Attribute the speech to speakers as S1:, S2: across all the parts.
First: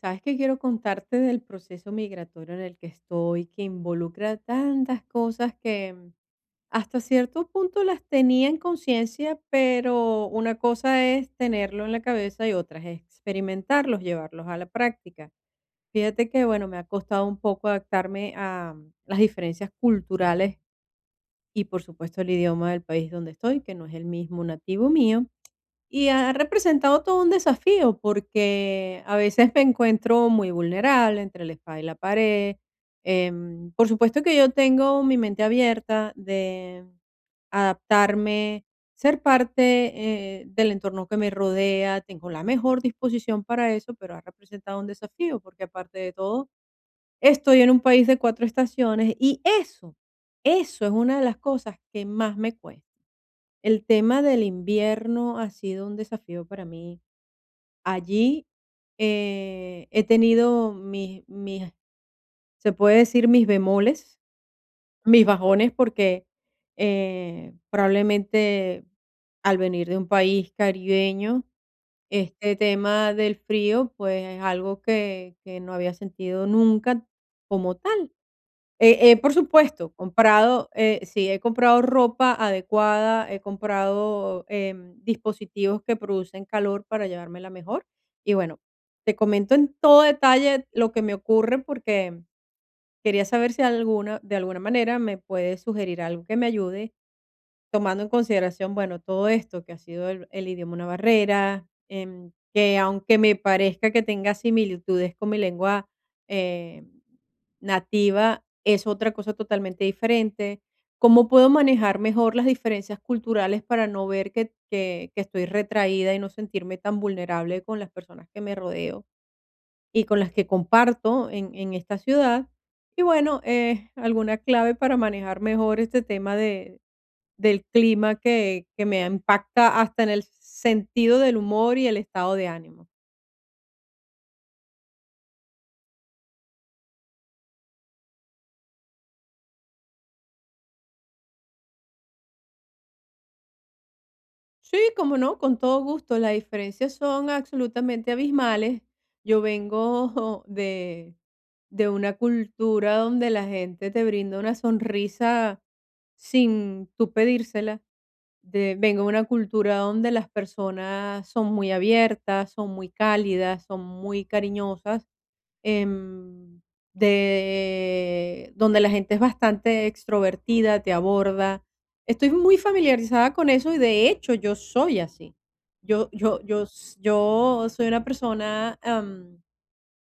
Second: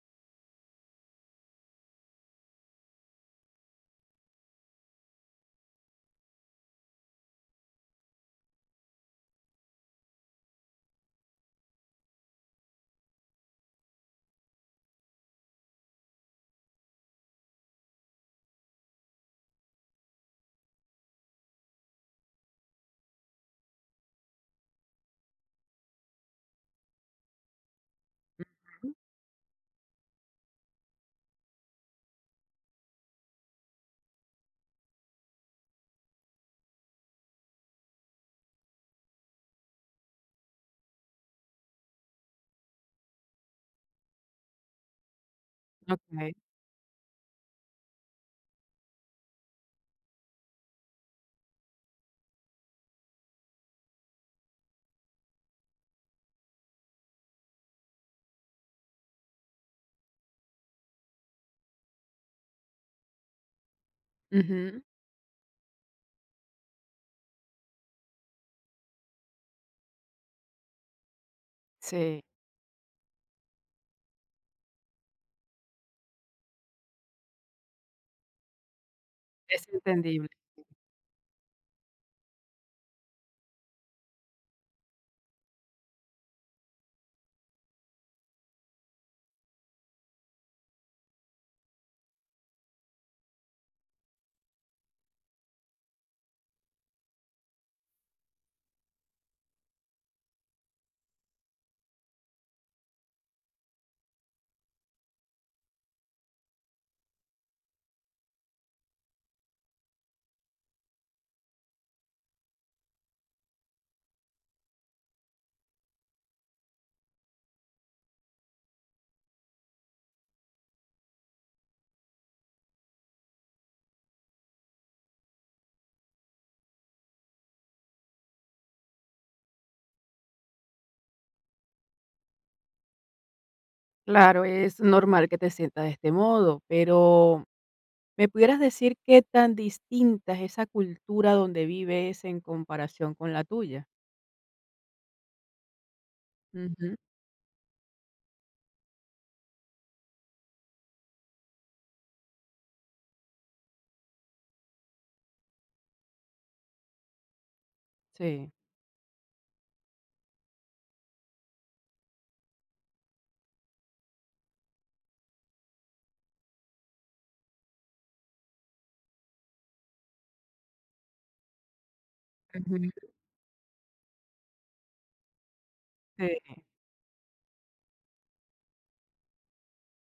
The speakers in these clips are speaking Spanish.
S1: Sabes que quiero contarte del proceso migratorio en el que estoy, que involucra tantas cosas que hasta cierto punto las tenía en conciencia, pero una cosa es tenerlo en la cabeza y otra es experimentarlos, llevarlos a la práctica. Fíjate que, bueno, me ha costado un poco adaptarme a las diferencias culturales y, por supuesto, el idioma del país donde estoy, que no es el mismo nativo mío. Y ha representado todo un desafío porque a veces me encuentro muy vulnerable entre la espada y la pared. Por supuesto que yo tengo mi mente abierta de adaptarme, ser parte del entorno que me rodea, tengo la mejor disposición para eso, pero ha representado un desafío porque aparte de
S2: Okey.
S1: todo, estoy en un país de cuatro estaciones y eso es una de las cosas que más me cuesta. El tema del invierno ha sido un desafío para mí. Allí, he tenido mis se puede decir mis bemoles,
S2: Ujú.
S1: mis bajones, porque, probablemente al venir de un país caribeño,
S2: Sí,
S1: este tema del frío, pues, es algo que no había sentido nunca como tal. Por
S2: es
S1: supuesto,
S2: entendible.
S1: comprado, sí, he comprado ropa adecuada, he comprado, dispositivos que producen calor para llevármela mejor. Y bueno, te comento en todo detalle lo que me ocurre, porque quería saber si alguna de alguna manera me puedes sugerir algo que me ayude tomando en consideración, bueno, todo esto que ha sido el idioma una barrera, que aunque me parezca que tenga similitudes con mi lengua eh, nativa, es otra cosa totalmente diferente. ¿Cómo puedo manejar mejor las diferencias culturales para no ver que estoy retraída y no sentirme tan vulnerable con las personas que me rodeo y con las que comparto en esta ciudad? Y bueno, alguna clave para manejar mejor este tema del clima que me impacta hasta en el sentido del humor y el estado de ánimo.
S2: Claro, es normal que te sientas de este modo, pero, ¿me pudieras decir qué tan distinta es esa cultura donde vives en comparación con la tuya?
S1: Sí, cómo no, con todo gusto. Las diferencias
S2: Ujú.
S1: son absolutamente abismales. Yo vengo de una cultura donde la gente te brinda una sonrisa sin tú pedírsela.
S2: Sí.
S1: Vengo de una cultura donde las personas son muy abiertas, son muy cálidas, son muy cariñosas, em, donde la gente es bastante extrovertida, te aborda. Estoy muy
S2: Ujú.
S1: familiarizada con eso y de hecho yo soy así. Yo
S2: Sí,
S1: yo yo s yo soy una persona,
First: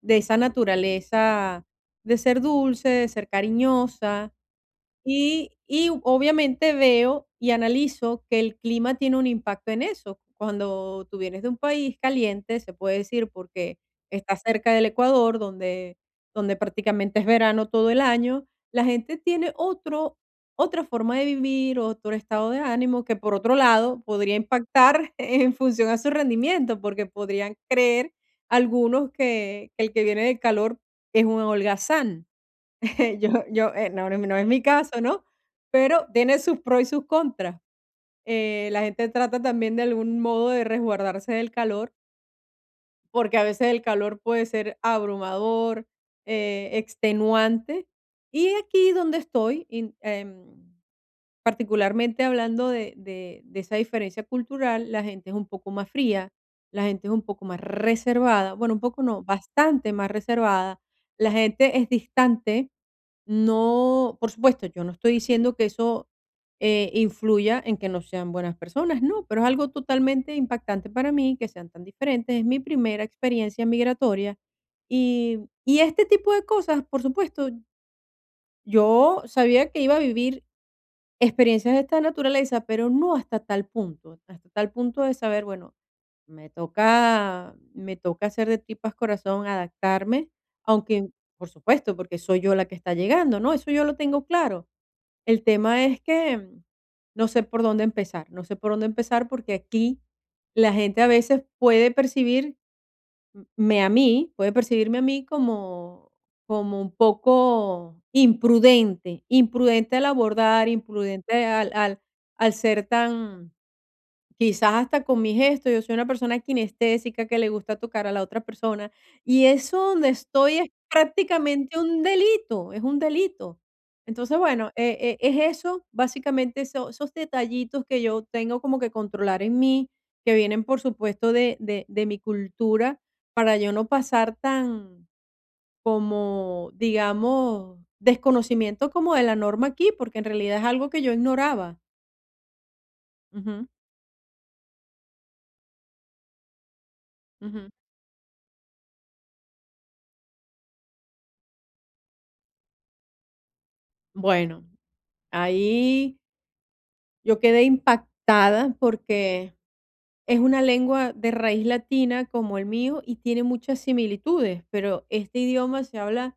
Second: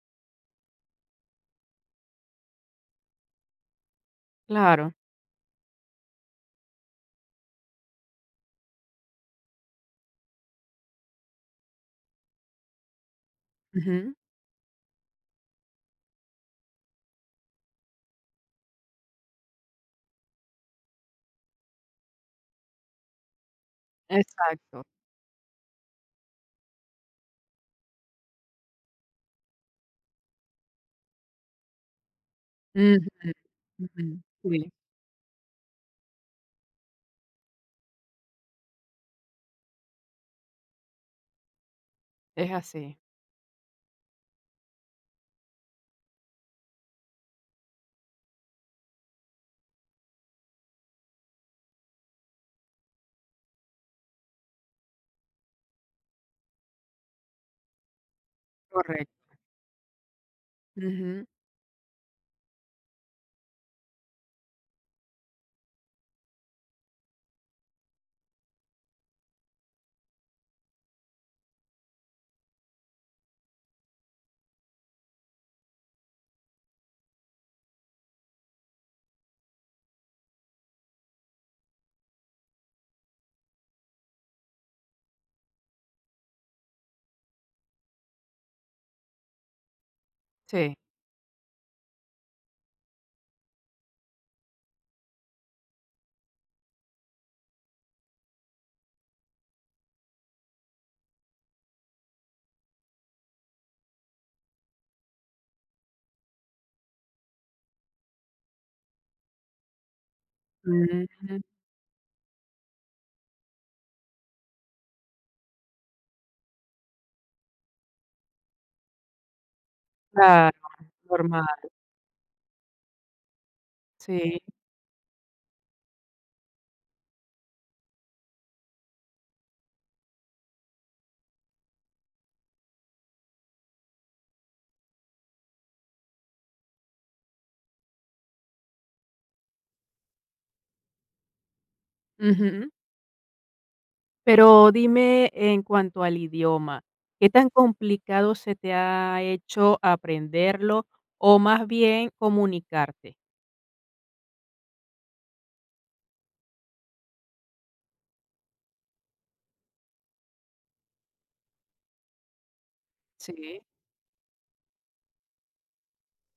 S1: de esa naturaleza de ser dulce, de ser cariñosa,
S2: claro.
S1: y obviamente veo y analizo que el clima tiene un impacto en eso. Cuando tú vienes de un país caliente, se puede decir, porque
S2: Ujú.
S1: está cerca del Ecuador, donde prácticamente es verano todo el año, la gente tiene otro otra forma de vivir, otro estado de ánimo, que por otro lado podría
S2: Exacto.
S1: impactar en función a su rendimiento, porque podrían creer algunos que el que viene de calor es un holgazán.
S2: Ujú.
S1: Yo, no,
S2: Ujú.
S1: No, es no es mi
S2: Sí,
S1: caso, ¿no? Pero tiene sus pros y sus contras. La gente trata también de algún modo de resguardarse del calor,
S2: es así.
S1: porque a veces el calor puede ser abrumador, extenuante. Y aquí donde estoy, particularmente hablando de esa diferencia cultural, la gente es un poco más fría, la gente es un poco más reservada, bueno, un poco no,
S2: Correcto.
S1: bastante más reservada,
S2: Ujú.
S1: la gente es distante, no, por supuesto, yo no estoy diciendo que eso influya en que no sean buenas personas, no, pero es algo totalmente impactante para mí, que sean tan diferentes, es mi primera experiencia migratoria y, y este tipo de cosas, por supuesto, yo sabía que iba a vivir experiencias de esta naturaleza, pero no hasta tal punto, hasta tal punto de saber, bueno, me toca hacer de tripas corazón, adaptarme,
S2: Sí.
S1: aunque, por supuesto, porque soy yo la que está llegando, ¿no? Eso yo lo tengo claro. El tema es que no sé por dónde empezar, no sé por dónde empezar porque aquí la gente a veces puede percibir puede percibirme a mí como, como un poco imprudente, imprudente al abordar,
S2: Mm,
S1: imprudente al ser tan, quizás hasta con mi gesto, yo soy una persona kinestésica que le gusta tocar a la otra persona y eso donde estoy
S2: claro,
S1: es
S2: normal.
S1: prácticamente un delito, es un delito. Entonces,
S2: Sí.
S1: bueno, es eso, básicamente esos detallitos que yo tengo como que controlar en mí, que vienen por supuesto de mi cultura, para yo no pasar tan como, digamos, desconocimiento como de la norma aquí, porque en realidad es algo que yo ignoraba.
S2: Ujú.
S1: Ujú,
S2: Pero dime en cuanto al idioma, ¿qué tan
S1: ujú.
S2: complicado se te ha hecho aprenderlo o más bien comunicarte?
S1: Bueno, ahí yo quedé impactada porque es una lengua de raíz latina como el mío y tiene
S2: Sí.
S1: muchas similitudes, pero este idioma se habla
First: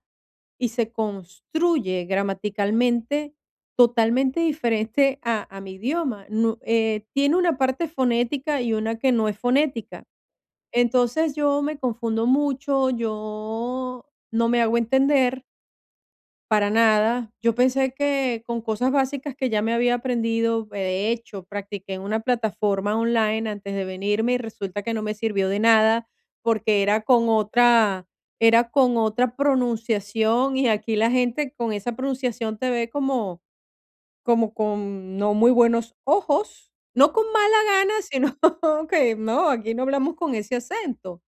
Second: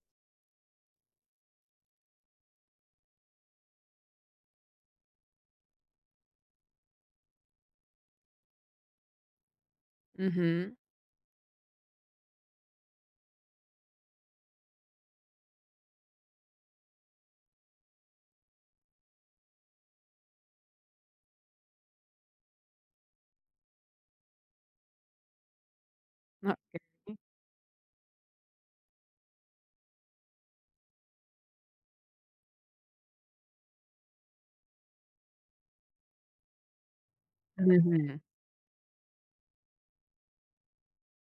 S1: y se construye gramaticalmente totalmente diferente a mi idioma. Tiene una parte fonética y una que no es fonética.
S2: Ujú.
S1: Entonces yo me confundo mucho, yo no me hago entender para nada. Yo pensé que con cosas básicas que ya me había aprendido, de hecho, practiqué en una plataforma online antes de venirme y resulta que no me sirvió de nada porque
S2: Okey.
S1: era con otra pronunciación y aquí la gente con esa pronunciación te ve como, como con no muy buenos ojos, no con mala gana,
S2: Ujú.
S1: sino que no, aquí no hablamos con ese acento.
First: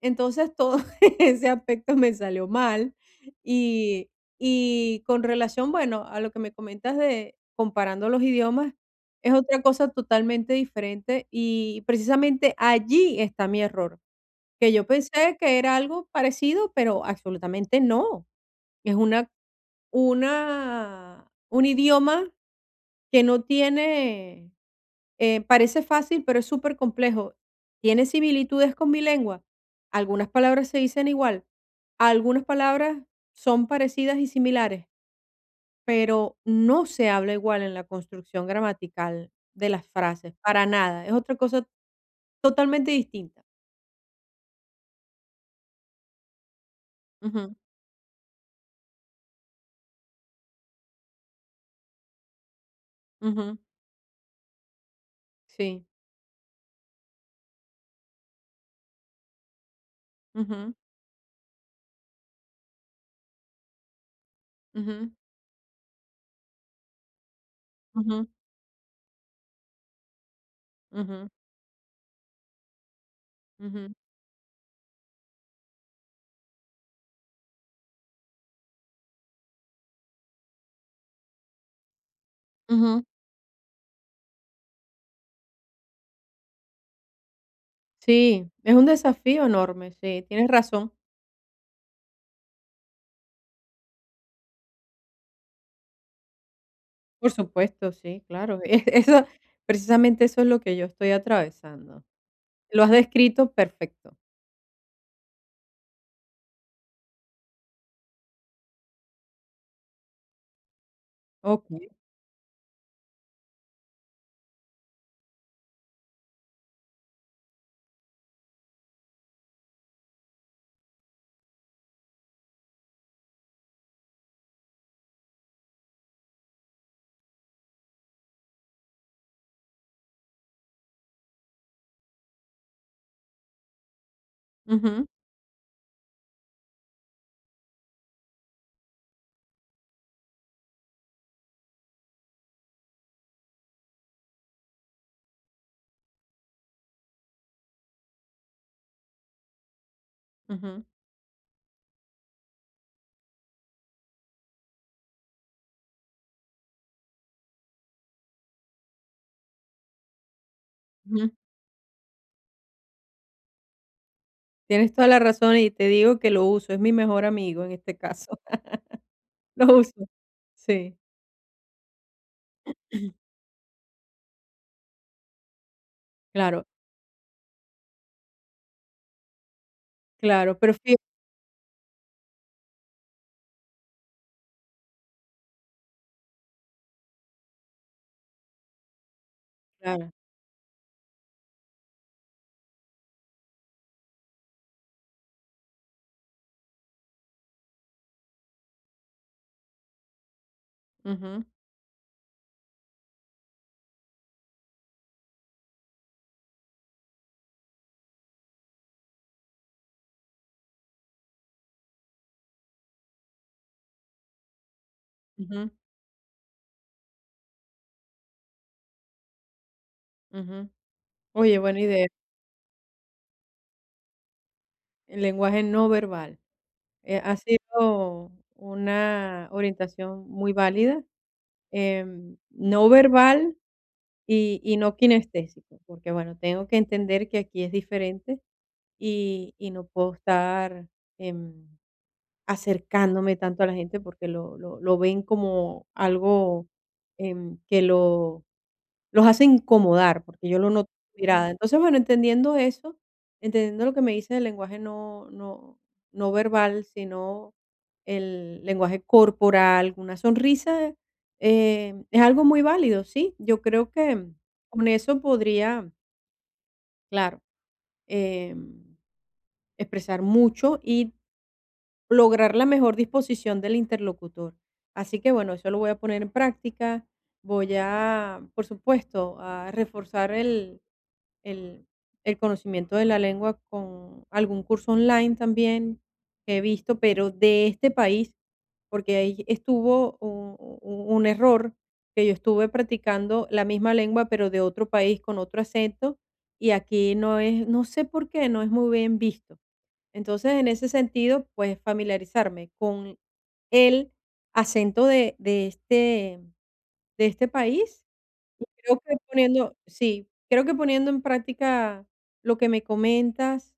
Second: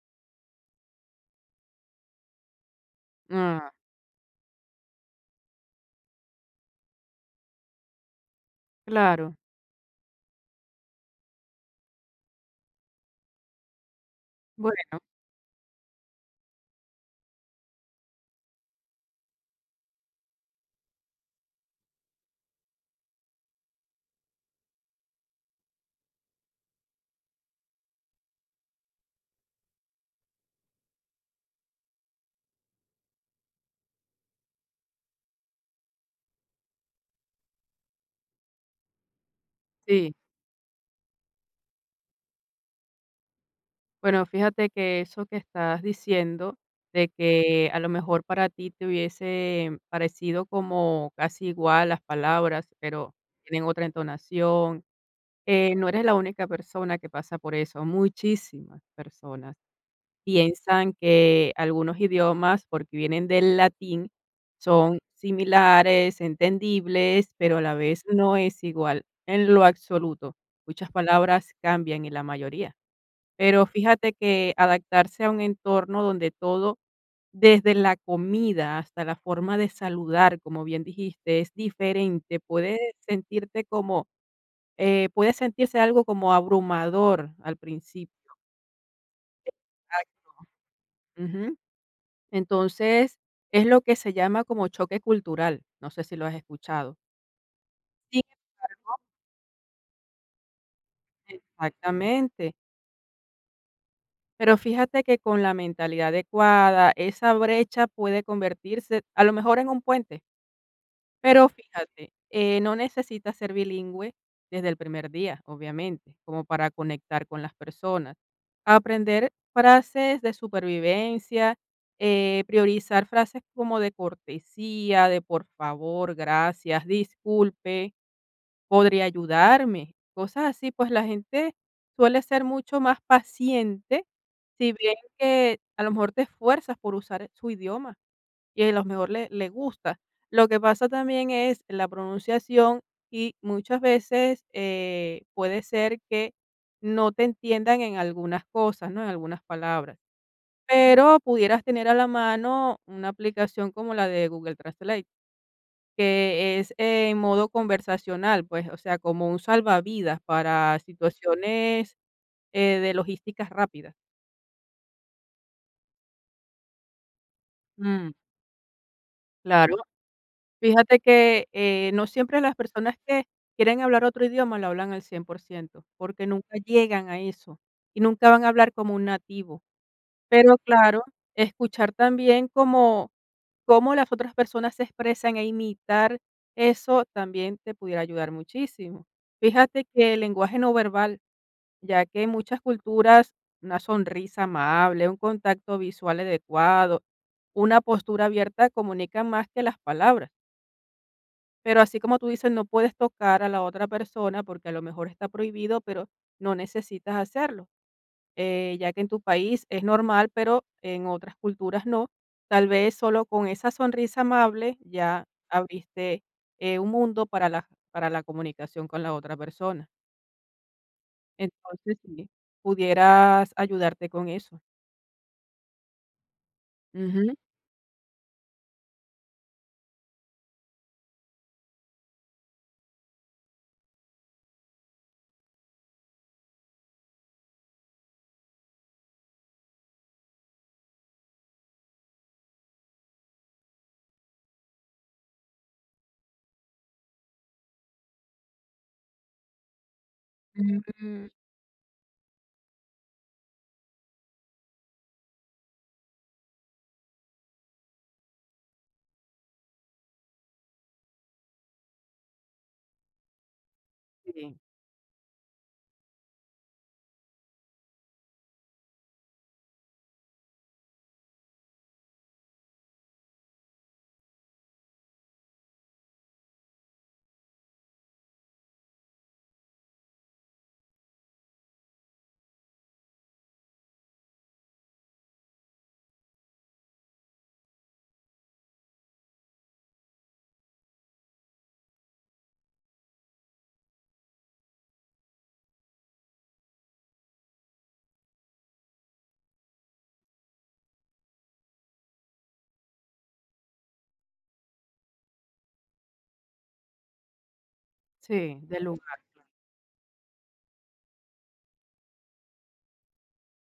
S1: Entonces, todo ese aspecto me salió mal.
S2: Ah,
S1: Y con relación, bueno, a lo que me comentas de comparando los idiomas, es
S2: claro.
S1: otra cosa totalmente diferente, y precisamente allí está mi error, que yo
S2: Bueno,
S1: pensé que era algo parecido, pero absolutamente no. Es una un idioma que no tiene parece fácil, pero es súper complejo. ¿Tiene similitudes con mi lengua? Algunas palabras se dicen igual, algunas palabras son parecidas y similares, pero no se habla igual en la construcción gramatical de las
S2: sí.
S1: frases, para nada. Es otra cosa totalmente distinta.
S2: Bueno, fíjate que eso que estás diciendo, de
S1: Ujú,
S2: que a lo mejor para ti te hubiese parecido como casi igual las palabras, pero
S1: ujú,
S2: tienen otra entonación.
S1: sí,
S2: No eres la única persona que pasa por eso, muchísimas personas
S1: ujú,
S2: piensan que algunos idiomas, porque vienen del latín, son
S1: ujú,
S2: similares, entendibles, pero a la vez
S1: ujú,
S2: no es igual en lo absoluto. Muchas
S1: ujú,
S2: palabras cambian y la mayoría. Pero
S1: ujú,
S2: fíjate que adaptarse a un entorno donde todo, desde la comida hasta la forma de saludar, como bien dijiste, es diferente, puedes
S1: ujú.
S2: sentirte como puede sentirse algo como abrumador al principio.
S1: Sí, es un desafío enorme, sí, tienes razón.
S2: Ujú. Entonces, es lo que se llama como choque cultural, no sé si lo has escuchado.
S1: Por supuesto,
S2: Sí.
S1: sí, claro. Eso, precisamente eso es lo que yo estoy atravesando.
S2: Exactamente,
S1: Lo has descrito perfecto.
S2: pero fíjate que con la mentalidad adecuada, esa brecha puede convertirse a lo mejor en un puente. Pero
S1: Okey.
S2: fíjate, no necesitas ser bilingüe desde el primer día, obviamente, como para conectar con las personas. Aprender frases de supervivencia, priorizar frases como de cortesía, de por favor, gracias, disculpe, podría ayudarme, cosas así, pues la gente suele ser mucho más paciente si bien
S1: Ujú,
S2: que a lo mejor te esfuerzas por usar su idioma y a los mejor le gusta. Lo que pasa también es la pronunciación y muchas veces, puede ser que no te entiendan en algunas cosas, ¿no? En algunas palabras.
S1: ujú,
S2: Pero pudieras tener a la mano una aplicación como la de Google Translate, que es en modo conversacional, pues, o sea, como un salvavidas para
S1: ujú.
S2: situaciones, de logísticas rápidas.
S1: Tienes toda la razón y te digo que lo uso, es mi mejor amigo en este
S2: Mm,
S1: caso. Lo
S2: claro.
S1: uso. Sí,
S2: Fíjate que, no siempre las personas que quieren hablar otro idioma lo hablan al 100%, porque nunca
S1: claro,
S2: llegan a eso y nunca van a hablar como un nativo. Pero
S1: claro, pero fí
S2: claro, escuchar también cómo las otras personas se expresan e imitar eso también te pudiera ayudar muchísimo. Fíjate
S1: claro.
S2: que el lenguaje no verbal, ya que en muchas culturas una sonrisa amable, un contacto visual adecuado, una postura abierta comunican más que las palabras.
S1: Ujú,
S2: Pero así como tú dices, no puedes tocar a la otra persona porque a lo mejor está prohibido, pero no necesitas hacerlo, ya que en tu país es normal, pero en otras culturas no. Tal vez solo con esa sonrisa amable ya
S1: ujú,
S2: abriste un mundo para para la comunicación con la otra persona.
S1: ujú. Oye, buena
S2: Entonces,
S1: idea.
S2: sí, pudieras ayudarte con eso.
S1: El lenguaje no verbal,
S2: Ujú.
S1: ha sido una orientación muy válida, no verbal y no kinestésico, porque bueno, tengo que entender que aquí es diferente y no puedo estar, em, acercándome tanto a la gente porque lo ven como algo, que lo los hace incomodar, porque yo lo noto en su
S2: Mm.
S1: mirada. Entonces, bueno, entendiendo eso, entendiendo lo que me dice del lenguaje no verbal, sino el lenguaje corporal, una sonrisa, es algo muy válido, sí. Yo creo que
S2: Sí,
S1: con eso podría, claro, em, expresar mucho y lograr la mejor disposición del interlocutor. Así que, bueno, eso lo voy a poner en práctica. Voy a, por supuesto, a reforzar el, el conocimiento de la lengua con algún curso online también que he visto, pero de este país, porque ahí estuvo un error que yo estuve practicando la misma lengua, pero de otro país con otro acento, y aquí no es, no sé por qué, no es muy bien visto. Entonces, en ese sentido, pues familiarizarme con el acento de este país.
S2: sí, del
S1: Creo que
S2: lugar.
S1: creo que poniendo en práctica lo que me comentas,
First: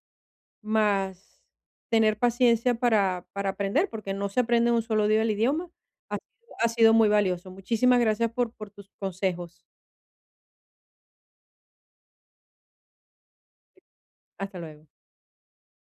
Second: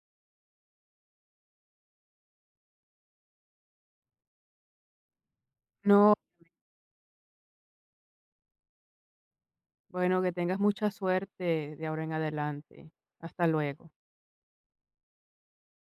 S1: más tener paciencia para aprender, porque no se aprende en un solo día el idioma,
S2: No,
S1: ha sido muy valioso. Muchísimas gracias por tus consejos.
S2: bueno, que tengas mucha suerte de ahora en adelante. Hasta luego.
S1: Hasta luego.